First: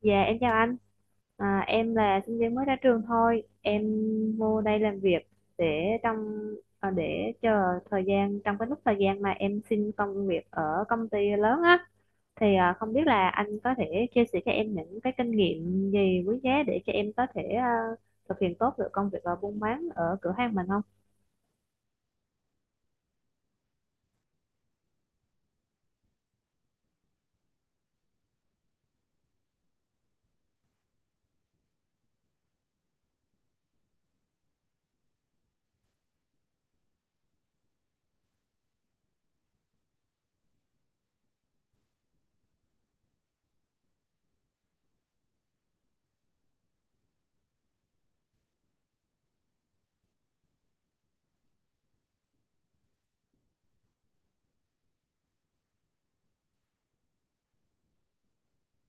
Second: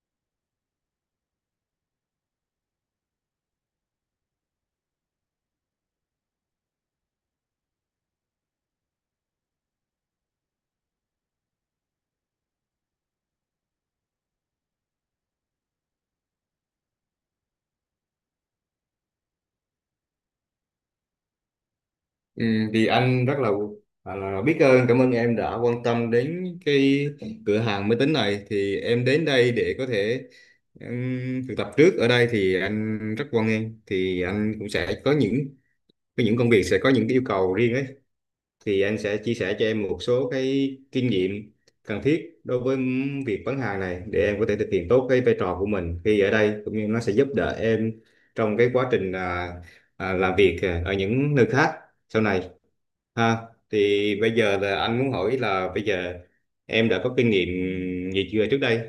Dạ em chào anh. Em là sinh viên mới ra trường thôi, em vô đây làm việc để trong để chờ thời gian. Trong cái lúc thời gian mà em xin công việc ở công ty lớn á, không biết là anh có thể chia sẻ cho em những cái kinh nghiệm gì quý giá để cho em có thể thực hiện tốt được công việc ở buôn bán ở cửa hàng mình không? Ừ, thì anh là biết ơn cảm ơn em đã quan tâm đến cái cửa hàng máy tính này. Thì em đến đây để có thể thực tập trước ở đây thì anh rất hoan nghênh. Thì anh cũng sẽ có những công việc, sẽ có những cái yêu cầu riêng ấy, thì anh sẽ chia sẻ cho em một số cái kinh nghiệm cần thiết đối với việc bán hàng này để em có thể thực hiện tốt cái vai trò của mình khi ở đây, cũng như nó sẽ giúp đỡ em trong cái quá trình làm việc ở những nơi khác sau này ha. Thì bây giờ là anh muốn hỏi là bây giờ em đã có kinh nghiệm gì chưa trước đây.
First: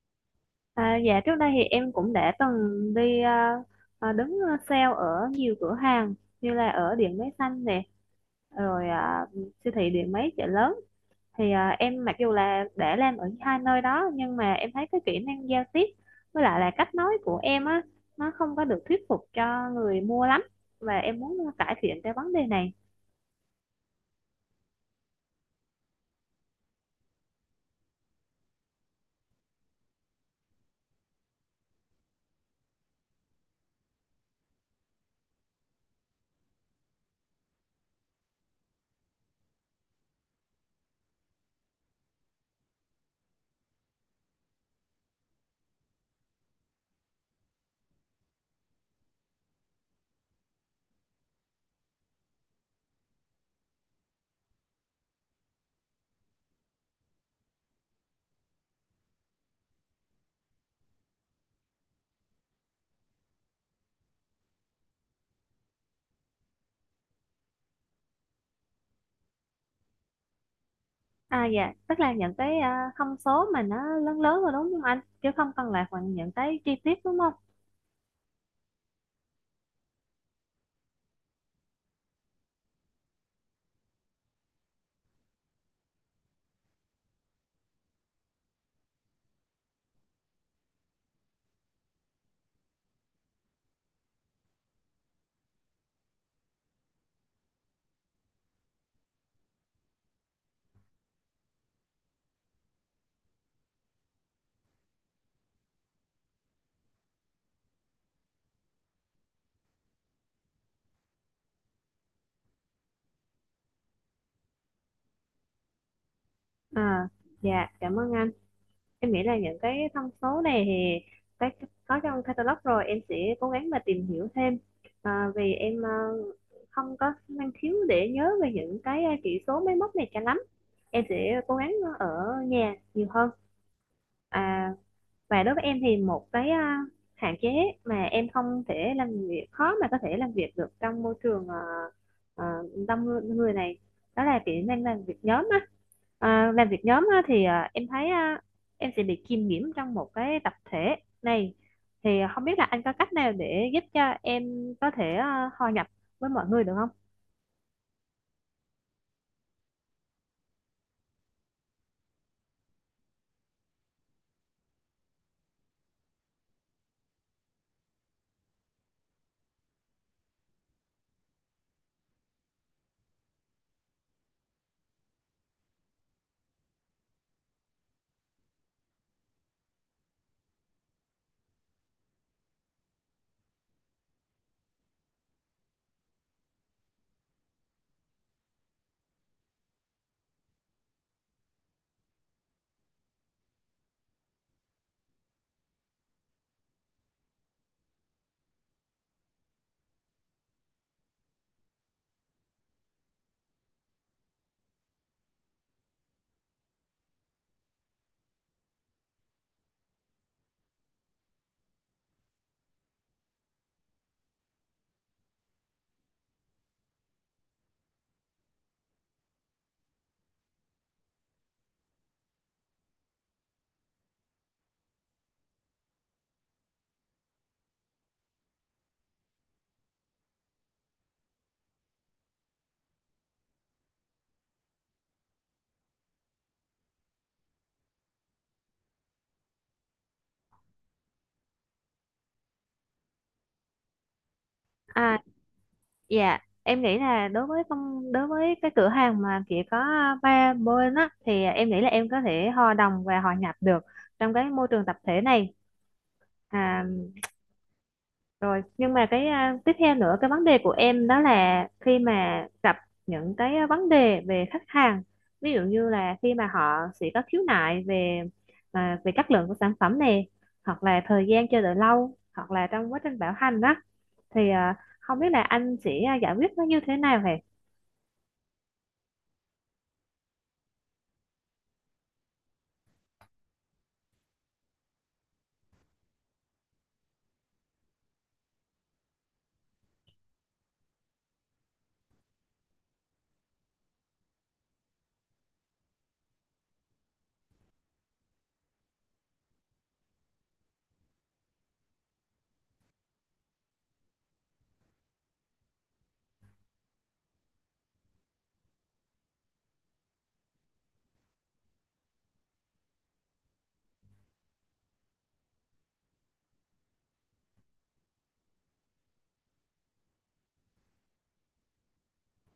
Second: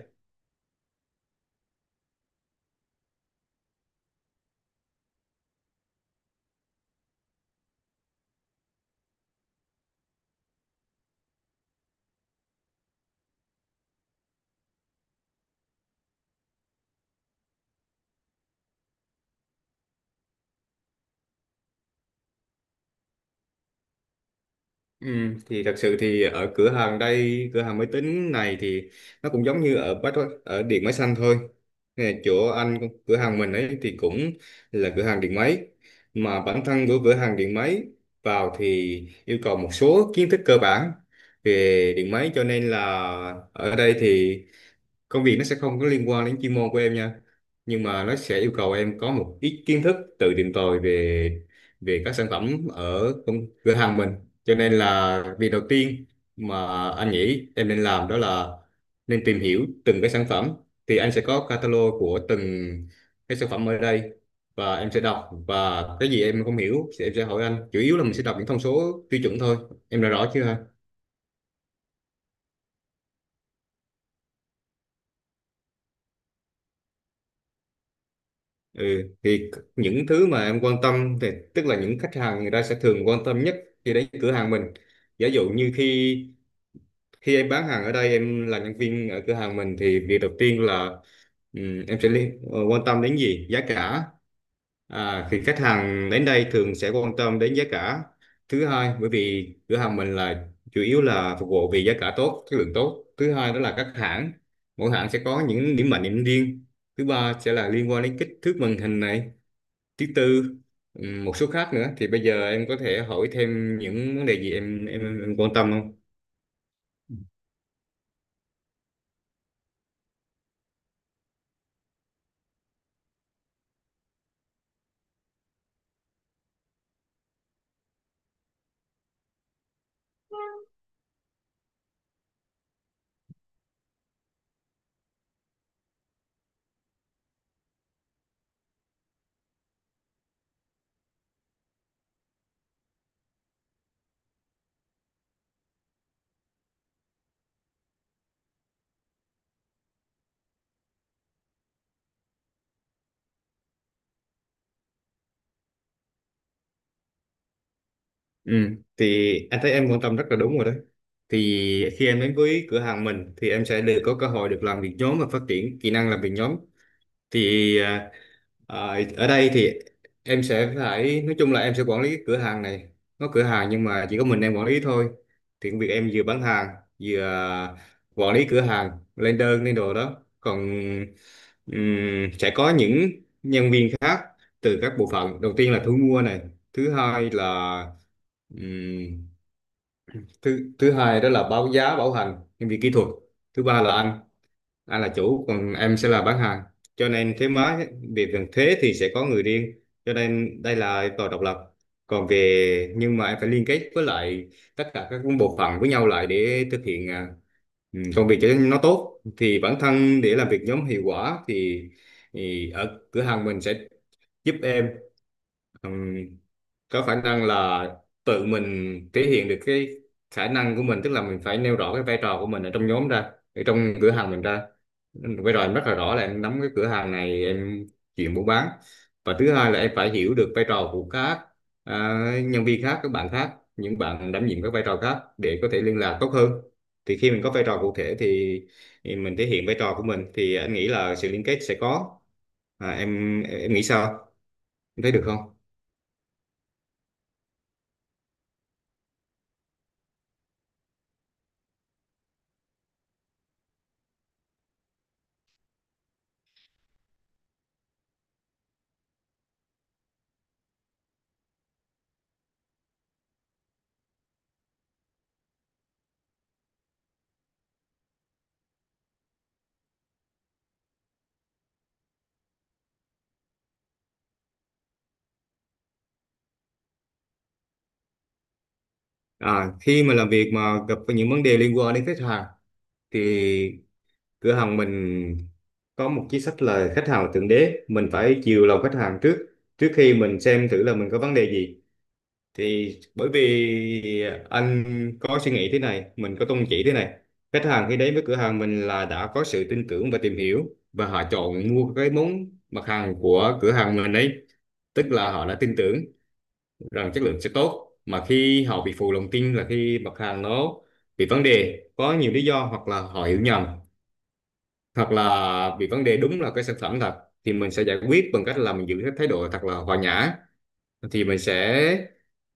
Dạ trước đây thì em cũng đã từng đi đứng sale ở nhiều cửa hàng, như là ở Điện Máy Xanh nè, rồi à, siêu thị Điện Máy chợ lớn. Em mặc dù là đã làm ở hai nơi đó nhưng mà em thấy cái kỹ năng giao tiếp với lại là cách nói của em á, nó không có được thuyết phục cho người mua lắm, và em muốn cải thiện cái vấn đề này. ừ, thì thật sự thì ở cửa hàng đây, cửa hàng máy tính này thì nó cũng giống như ở ở điện máy xanh thôi. Nè, chỗ anh, cửa hàng mình ấy thì cũng là cửa hàng điện máy, mà bản thân của cửa hàng điện máy vào thì yêu cầu một số kiến thức cơ bản về điện máy. Cho nên là ở đây thì công việc nó sẽ không có liên quan đến chuyên môn của em nha, nhưng mà nó sẽ yêu cầu em có một ít kiến thức tự tìm tòi về về các sản phẩm ở cửa hàng mình. Cho nên là việc đầu tiên mà anh nghĩ em nên làm đó là nên tìm hiểu từng cái sản phẩm. Thì anh sẽ có catalog của từng cái sản phẩm ở đây, và em sẽ đọc, và cái gì em không hiểu thì em sẽ hỏi anh. Chủ yếu là mình sẽ đọc những thông số tiêu chuẩn thôi. Em đã rõ chưa? À dạ, tức là những cái thông số mà nó lớn lớn rồi đúng không anh, chứ không cần là những cái chi tiết đúng không? Ừ, thì những thứ mà em quan tâm thì tức là những khách hàng người ta sẽ thường quan tâm nhất khi đến cửa hàng mình. Giả dụ như khi khi em bán hàng ở đây, em là nhân viên ở cửa hàng mình, thì việc đầu tiên là em sẽ quan tâm đến gì? Giá cả. À, thì khách hàng đến đây thường sẽ quan tâm đến giá cả. Thứ hai, bởi vì cửa hàng mình là chủ yếu là phục vụ vì giá cả tốt, chất lượng tốt. Thứ hai đó là các hãng, mỗi hãng sẽ có những điểm mạnh điểm riêng. Thứ ba sẽ là liên quan đến kích thước màn hình này. Thứ tư, một số khác nữa. Thì bây giờ em có thể hỏi thêm những vấn đề gì em quan tâm không? À dạ, cảm ơn anh. Em nghĩ là những cái thông số này thì cái có trong catalog rồi, em sẽ cố gắng mà tìm hiểu thêm. Vì em không có năng khiếu để nhớ về những cái chỉ số máy móc này cho lắm. Em sẽ cố gắng ở nhà nhiều hơn. à, và đối với em thì một cái hạn chế mà em không thể làm việc, khó mà có thể làm việc được trong môi trường ờ, đông người người này, đó là kỹ năng làm việc nhóm á. À, làm việc nhóm á, em thấy em sẽ bị kiêm nhiễm trong một cái tập thể này. Thì không biết là anh có cách nào để giúp cho em có thể hòa nhập với mọi người được không? Ừ. Thì anh thấy em quan tâm rất là đúng rồi đấy. Thì khi em đến với cửa hàng mình thì em sẽ được có cơ hội được làm việc nhóm và phát triển kỹ năng làm việc nhóm. thì à, Ở đây thì em sẽ phải, nói chung là em sẽ quản lý cái cửa hàng này. Có cửa hàng nhưng mà chỉ có mình em quản lý thôi. Thì công việc em vừa bán hàng, vừa quản lý cửa hàng, lên đơn lên đồ đó. Còn sẽ có những nhân viên khác từ các bộ phận. Đầu tiên là thu mua này. Thứ hai là, ừm, thứ thứ hai đó là báo giá, bảo hành, nhân viên kỹ thuật. Thứ ba là anh là chủ, còn em sẽ là bán hàng. Cho nên thuế má, về phần thuế thì sẽ có người riêng, cho nên đây là tòa độc lập. Còn về, nhưng mà em phải liên kết với lại tất cả các bộ phận với nhau lại để thực hiện công việc cho nó tốt. Thì bản thân để làm việc nhóm hiệu quả thì ở cửa hàng mình sẽ giúp em Ừm, có khả năng là tự mình thể hiện được cái khả năng của mình. Tức là mình phải nêu rõ cái vai trò của mình ở trong nhóm ra, ở trong cửa hàng mình ra. Vai trò em rất là rõ là em nắm cái cửa hàng này, em chuyện buôn bán. Và thứ hai là em phải hiểu được vai trò của các à, nhân viên khác, các bạn khác, những bạn đảm nhiệm các vai trò khác để có thể liên lạc tốt hơn. Thì khi mình có vai trò cụ thể thì mình thể hiện vai trò của mình, thì anh nghĩ là sự liên kết sẽ có. Em nghĩ sao? Em thấy À, được không? dạ, em nghĩ là đối với đối với cái cửa hàng mà chỉ có ba bên á, thì em nghĩ là em có thể hòa đồng và hòa nhập được trong cái môi trường tập thể này. À, rồi nhưng mà tiếp theo nữa, cái vấn đề của em đó là khi mà gặp những cái vấn đề về khách hàng, ví dụ như là khi mà họ sẽ có khiếu nại về về chất lượng của sản phẩm này, hoặc là thời gian chờ đợi lâu, hoặc là trong quá trình bảo hành đó, thì à, không biết là anh sẽ giải quyết nó như thế nào hề? À, khi mà làm việc mà gặp phải những vấn đề liên quan đến khách hàng thì cửa hàng mình có một chính sách là khách hàng là thượng đế, mình phải chiều lòng khách hàng trước, trước khi mình xem thử là mình có vấn đề gì. Thì bởi vì anh có suy nghĩ thế này, mình có tôn chỉ thế này: khách hàng khi đến với cửa hàng mình là đã có sự tin tưởng và tìm hiểu, và họ chọn mua cái mặt hàng của cửa hàng mình ấy, tức là họ đã tin tưởng rằng chất lượng sẽ tốt. Mà khi họ bị phụ lòng tin là khi mặt hàng nó bị vấn đề, có nhiều lý do, hoặc là họ hiểu nhầm, hoặc là bị vấn đề đúng là cái sản phẩm thật. Thì mình sẽ giải quyết bằng cách là mình giữ cái thái độ thật là hòa nhã. Thì mình sẽ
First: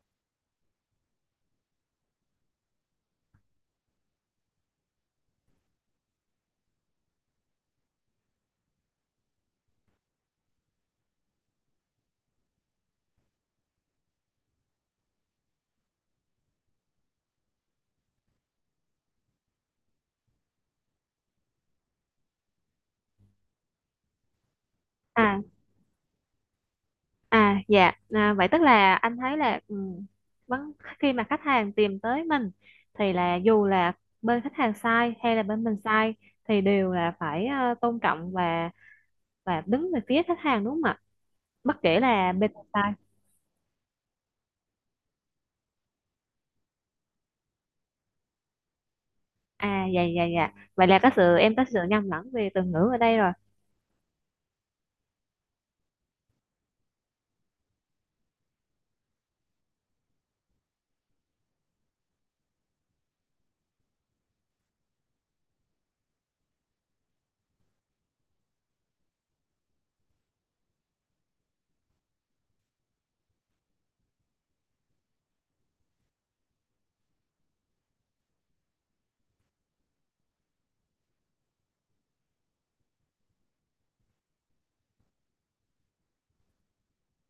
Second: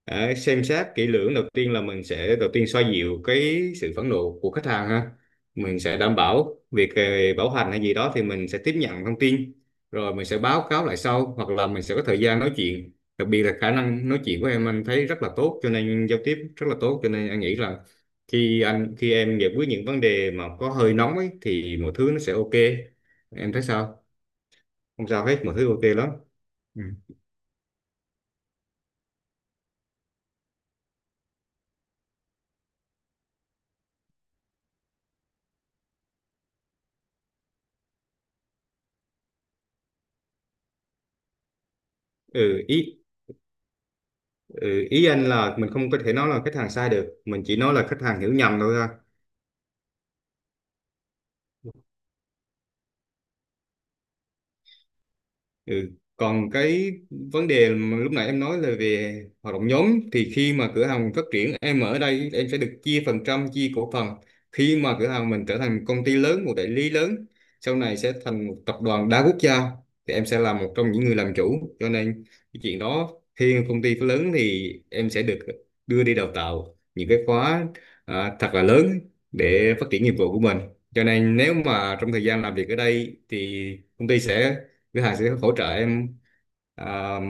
xem xét kỹ lưỡng. Đầu tiên là mình sẽ đầu tiên xoa dịu cái sự phẫn nộ của khách hàng ha. Mình sẽ đảm bảo việc bảo hành hay gì đó, thì mình sẽ tiếp nhận thông tin rồi mình sẽ báo cáo lại sau, hoặc là mình sẽ có thời gian nói chuyện. Đặc biệt là khả năng nói chuyện của em anh thấy rất là tốt, cho nên giao tiếp rất là tốt, cho nên anh nghĩ là khi em giải quyết những vấn đề mà có hơi nóng ấy thì mọi thứ nó sẽ ok. Em thấy sao? Không sao À, hết, mọi thứ ok lắm. ừ, à dạ, vậy tức là anh thấy là vấn khi mà khách hàng tìm tới mình, thì là dù là bên khách hàng sai hay là bên mình sai, thì đều là phải tôn trọng và đứng về phía khách hàng đúng không ạ, bất kể là bên Ừ, mình ý sai? Ừ, ý anh là mình không có thể nói là khách hàng sai được, mình chỉ nói là khách hàng hiểu nhầm thôi ha. À dạ, dạ, dạ, vậy là có sự, em có sự nhầm lẫn về từ ngữ ở đây rồi. Ừ. Còn cái vấn đề mà lúc nãy em nói là về hoạt động nhóm, thì khi mà cửa hàng mình phát triển, em ở đây em sẽ được chia phần trăm, chia cổ phần. Khi mà cửa hàng mình trở thành công ty lớn, một đại lý lớn, sau này sẽ thành một tập đoàn đa quốc gia, thì em sẽ là một trong những người làm chủ. Cho nên cái chuyện đó, khi công ty lớn thì em sẽ được đưa đi đào tạo những cái khóa thật là lớn để phát triển nghiệp vụ của mình. Cho nên nếu mà trong thời gian làm việc ở đây thì công ty sẽ, thứ hai sẽ hỗ trợ em, à,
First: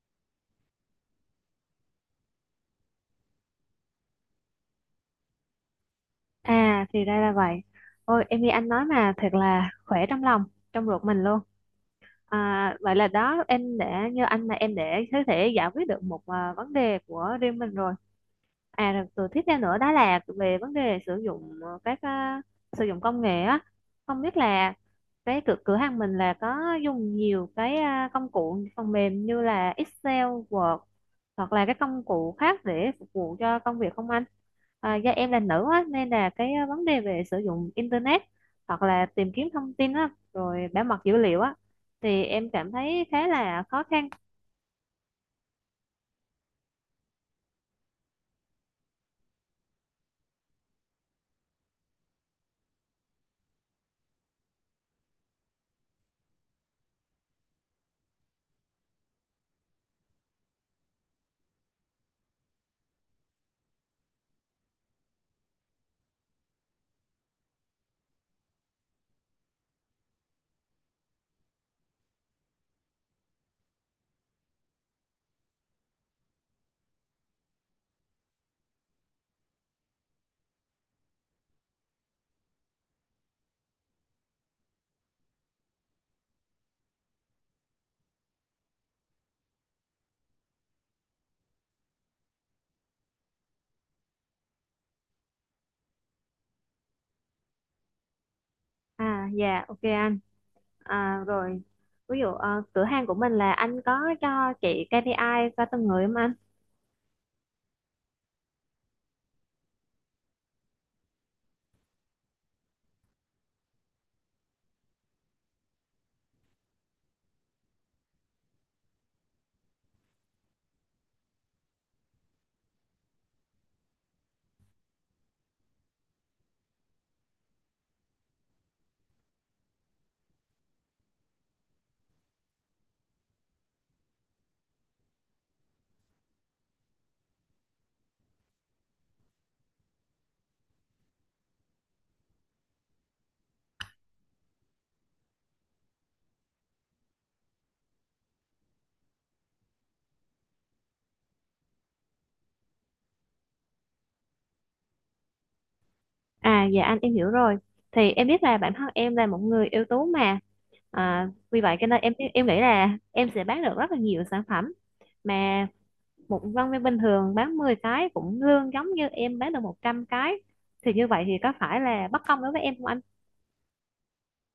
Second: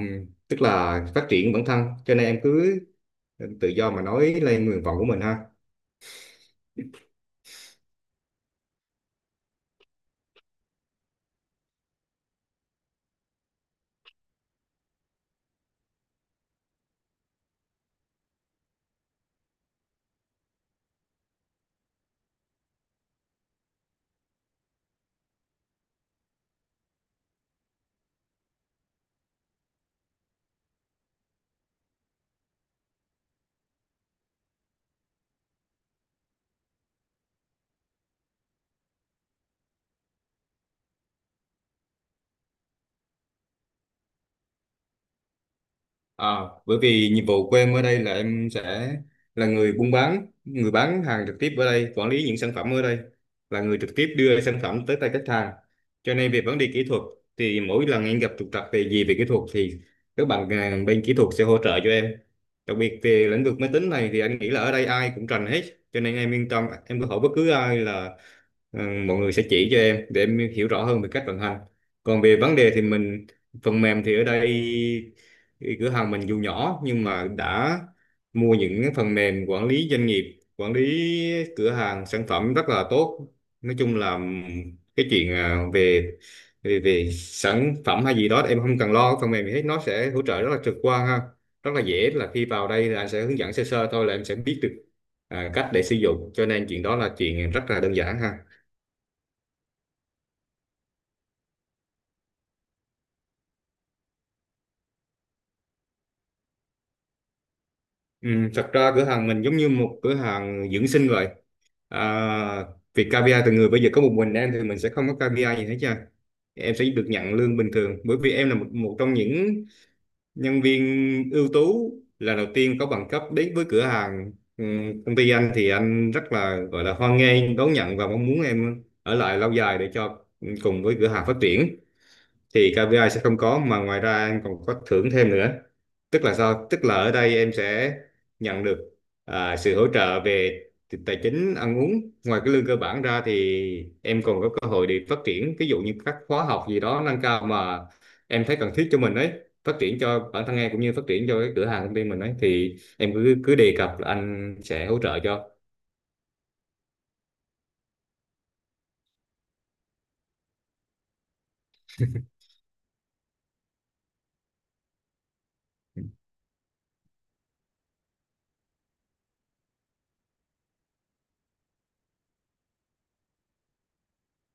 tức là phát triển bản thân. Cho nên em cứ tự do mà nói lên nguyện vọng của mình ha. À, thì ra là vậy. Ôi em nghe anh nói mà thật là khỏe trong lòng, trong ruột mình luôn. À, vậy là đó em để như anh là em để có thể giải quyết được một vấn đề của riêng mình rồi. À rồi, tôi tiếp theo nữa đó là về vấn đề sử dụng sử dụng công nghệ á. Không biết là cái cửa cửa hàng mình là có dùng nhiều cái công cụ phần mềm như là Excel, Word, hoặc là các công cụ khác để phục vụ cho công việc không anh? À, do em là nữ á nên là cái vấn đề về sử dụng internet hoặc là tìm kiếm thông tin á, rồi bảo mật dữ liệu á, thì em cảm thấy khá là khó khăn. À, bởi vì nhiệm vụ của em ở đây là em sẽ là người buôn bán, người bán hàng trực tiếp ở đây, quản lý những sản phẩm ở đây, là người trực tiếp đưa sản phẩm tới tay khách hàng. Cho nên về vấn đề kỹ thuật thì mỗi lần em gặp trục trặc về gì về kỹ thuật thì các bạn bên kỹ thuật sẽ hỗ trợ cho em. Đặc biệt về lĩnh vực máy tính này thì anh nghĩ là ở đây ai cũng rành hết, cho nên em yên tâm, em có hỏi bất cứ ai là ừ, mọi người sẽ chỉ cho em để em hiểu rõ hơn về cách vận hành. Còn về vấn đề thì phần mềm thì ở đây cửa hàng mình dù nhỏ nhưng mà đã mua những cái phần mềm quản lý doanh nghiệp, quản lý cửa hàng sản phẩm rất là tốt. Nói chung là cái chuyện à, về về về sản phẩm hay gì đó em không cần lo, cái phần mềm gì hết nó sẽ hỗ trợ rất là trực quan ha, rất là dễ. Là khi vào đây là anh sẽ hướng dẫn sơ sơ thôi là em sẽ biết được cách để sử dụng, cho nên chuyện đó là chuyện rất là đơn giản ha. À dạ, ok anh. Rồi ví dụ cửa hàng của mình là anh có cho chị KPI cho từng người không anh? Ừ, thật ra cửa hàng mình giống như một cửa hàng dưỡng sinh vậy. à, Việc KPI từ người, bây giờ có một mình em thì mình sẽ không có KPI gì hết trơn. Em sẽ được nhận lương bình thường, bởi vì em là một trong những nhân viên ưu tú lần đầu tiên có bằng cấp đến với cửa hàng. Ừ, Công ty anh thì anh rất là, gọi là hoan nghênh, đón nhận và mong muốn em ở lại lâu dài để cho cùng với cửa hàng phát triển. Thì KPI sẽ không có, mà ngoài ra em còn có thưởng thêm nữa. Tức là sao, tức là ở đây em sẽ nhận được sự hỗ trợ về tài chính, ăn uống. Ngoài cái lương cơ bản ra thì em còn có cơ hội để phát triển, ví dụ như các khóa học gì đó nâng cao mà em thấy cần thiết cho mình ấy, phát triển cho bản thân em cũng như phát triển cho cái cửa hàng công ty mình ấy, thì em cứ cứ đề cập là anh sẽ hỗ trợ cho. À dạ anh, em hiểu rồi. Thì em biết là bản thân em là một người ưu tú mà. Vì vậy cho nên em nghĩ là em sẽ bán được rất là nhiều sản phẩm, mà một nhân viên bình thường bán 10 cái cũng lương giống như em bán được 100 cái, thì như vậy thì có phải là bất công đối với em không?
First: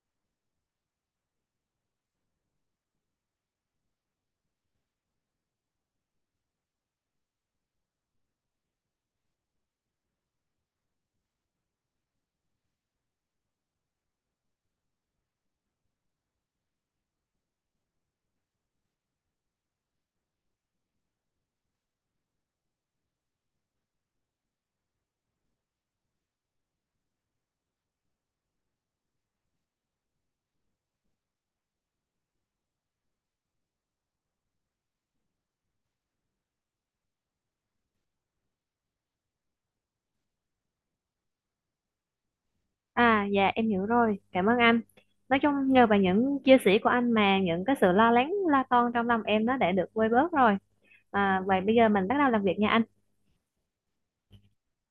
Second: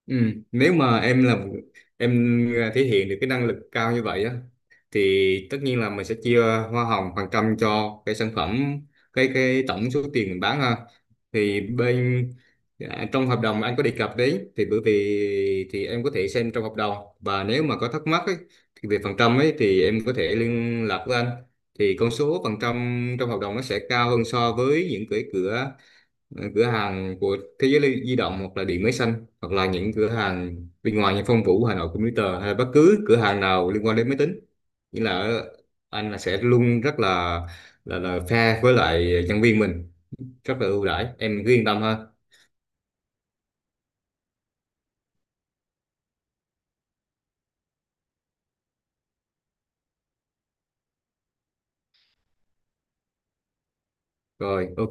Ừ. Nếu mà em thể hiện được cái năng lực cao như vậy á, thì tất nhiên là mình sẽ chia hoa hồng phần trăm cho cái sản phẩm, cái tổng số tiền mình bán ha. thì bên Trong hợp đồng anh có đề cập đấy. Thì bởi vì thì em có thể xem trong hợp đồng, và nếu mà có thắc mắc ấy, thì về phần trăm ấy thì em có thể liên lạc với anh. Thì con số phần trăm trong hợp đồng nó sẽ cao hơn so với những cái cửa hàng của Thế Giới Di Động, hoặc là Điện Máy Xanh, hoặc là những cửa hàng bên ngoài như Phong Vũ, Hà Nội Computer, hay là bất cứ cửa hàng nào liên quan đến máy tính. nghĩa là ở- anh là sẽ luôn rất là là fair với lại nhân viên mình, rất là ưu đãi. Em cứ yên tâm ha. À dạ, em hiểu rồi, cảm ơn anh. Nói chung nhờ vào những chia sẻ của anh mà những cái sự lo lắng, lo toan trong lòng em nó đã được vơi bớt rồi. À, vậy bây giờ mình bắt đầu làm việc nha anh. Rồi, ok.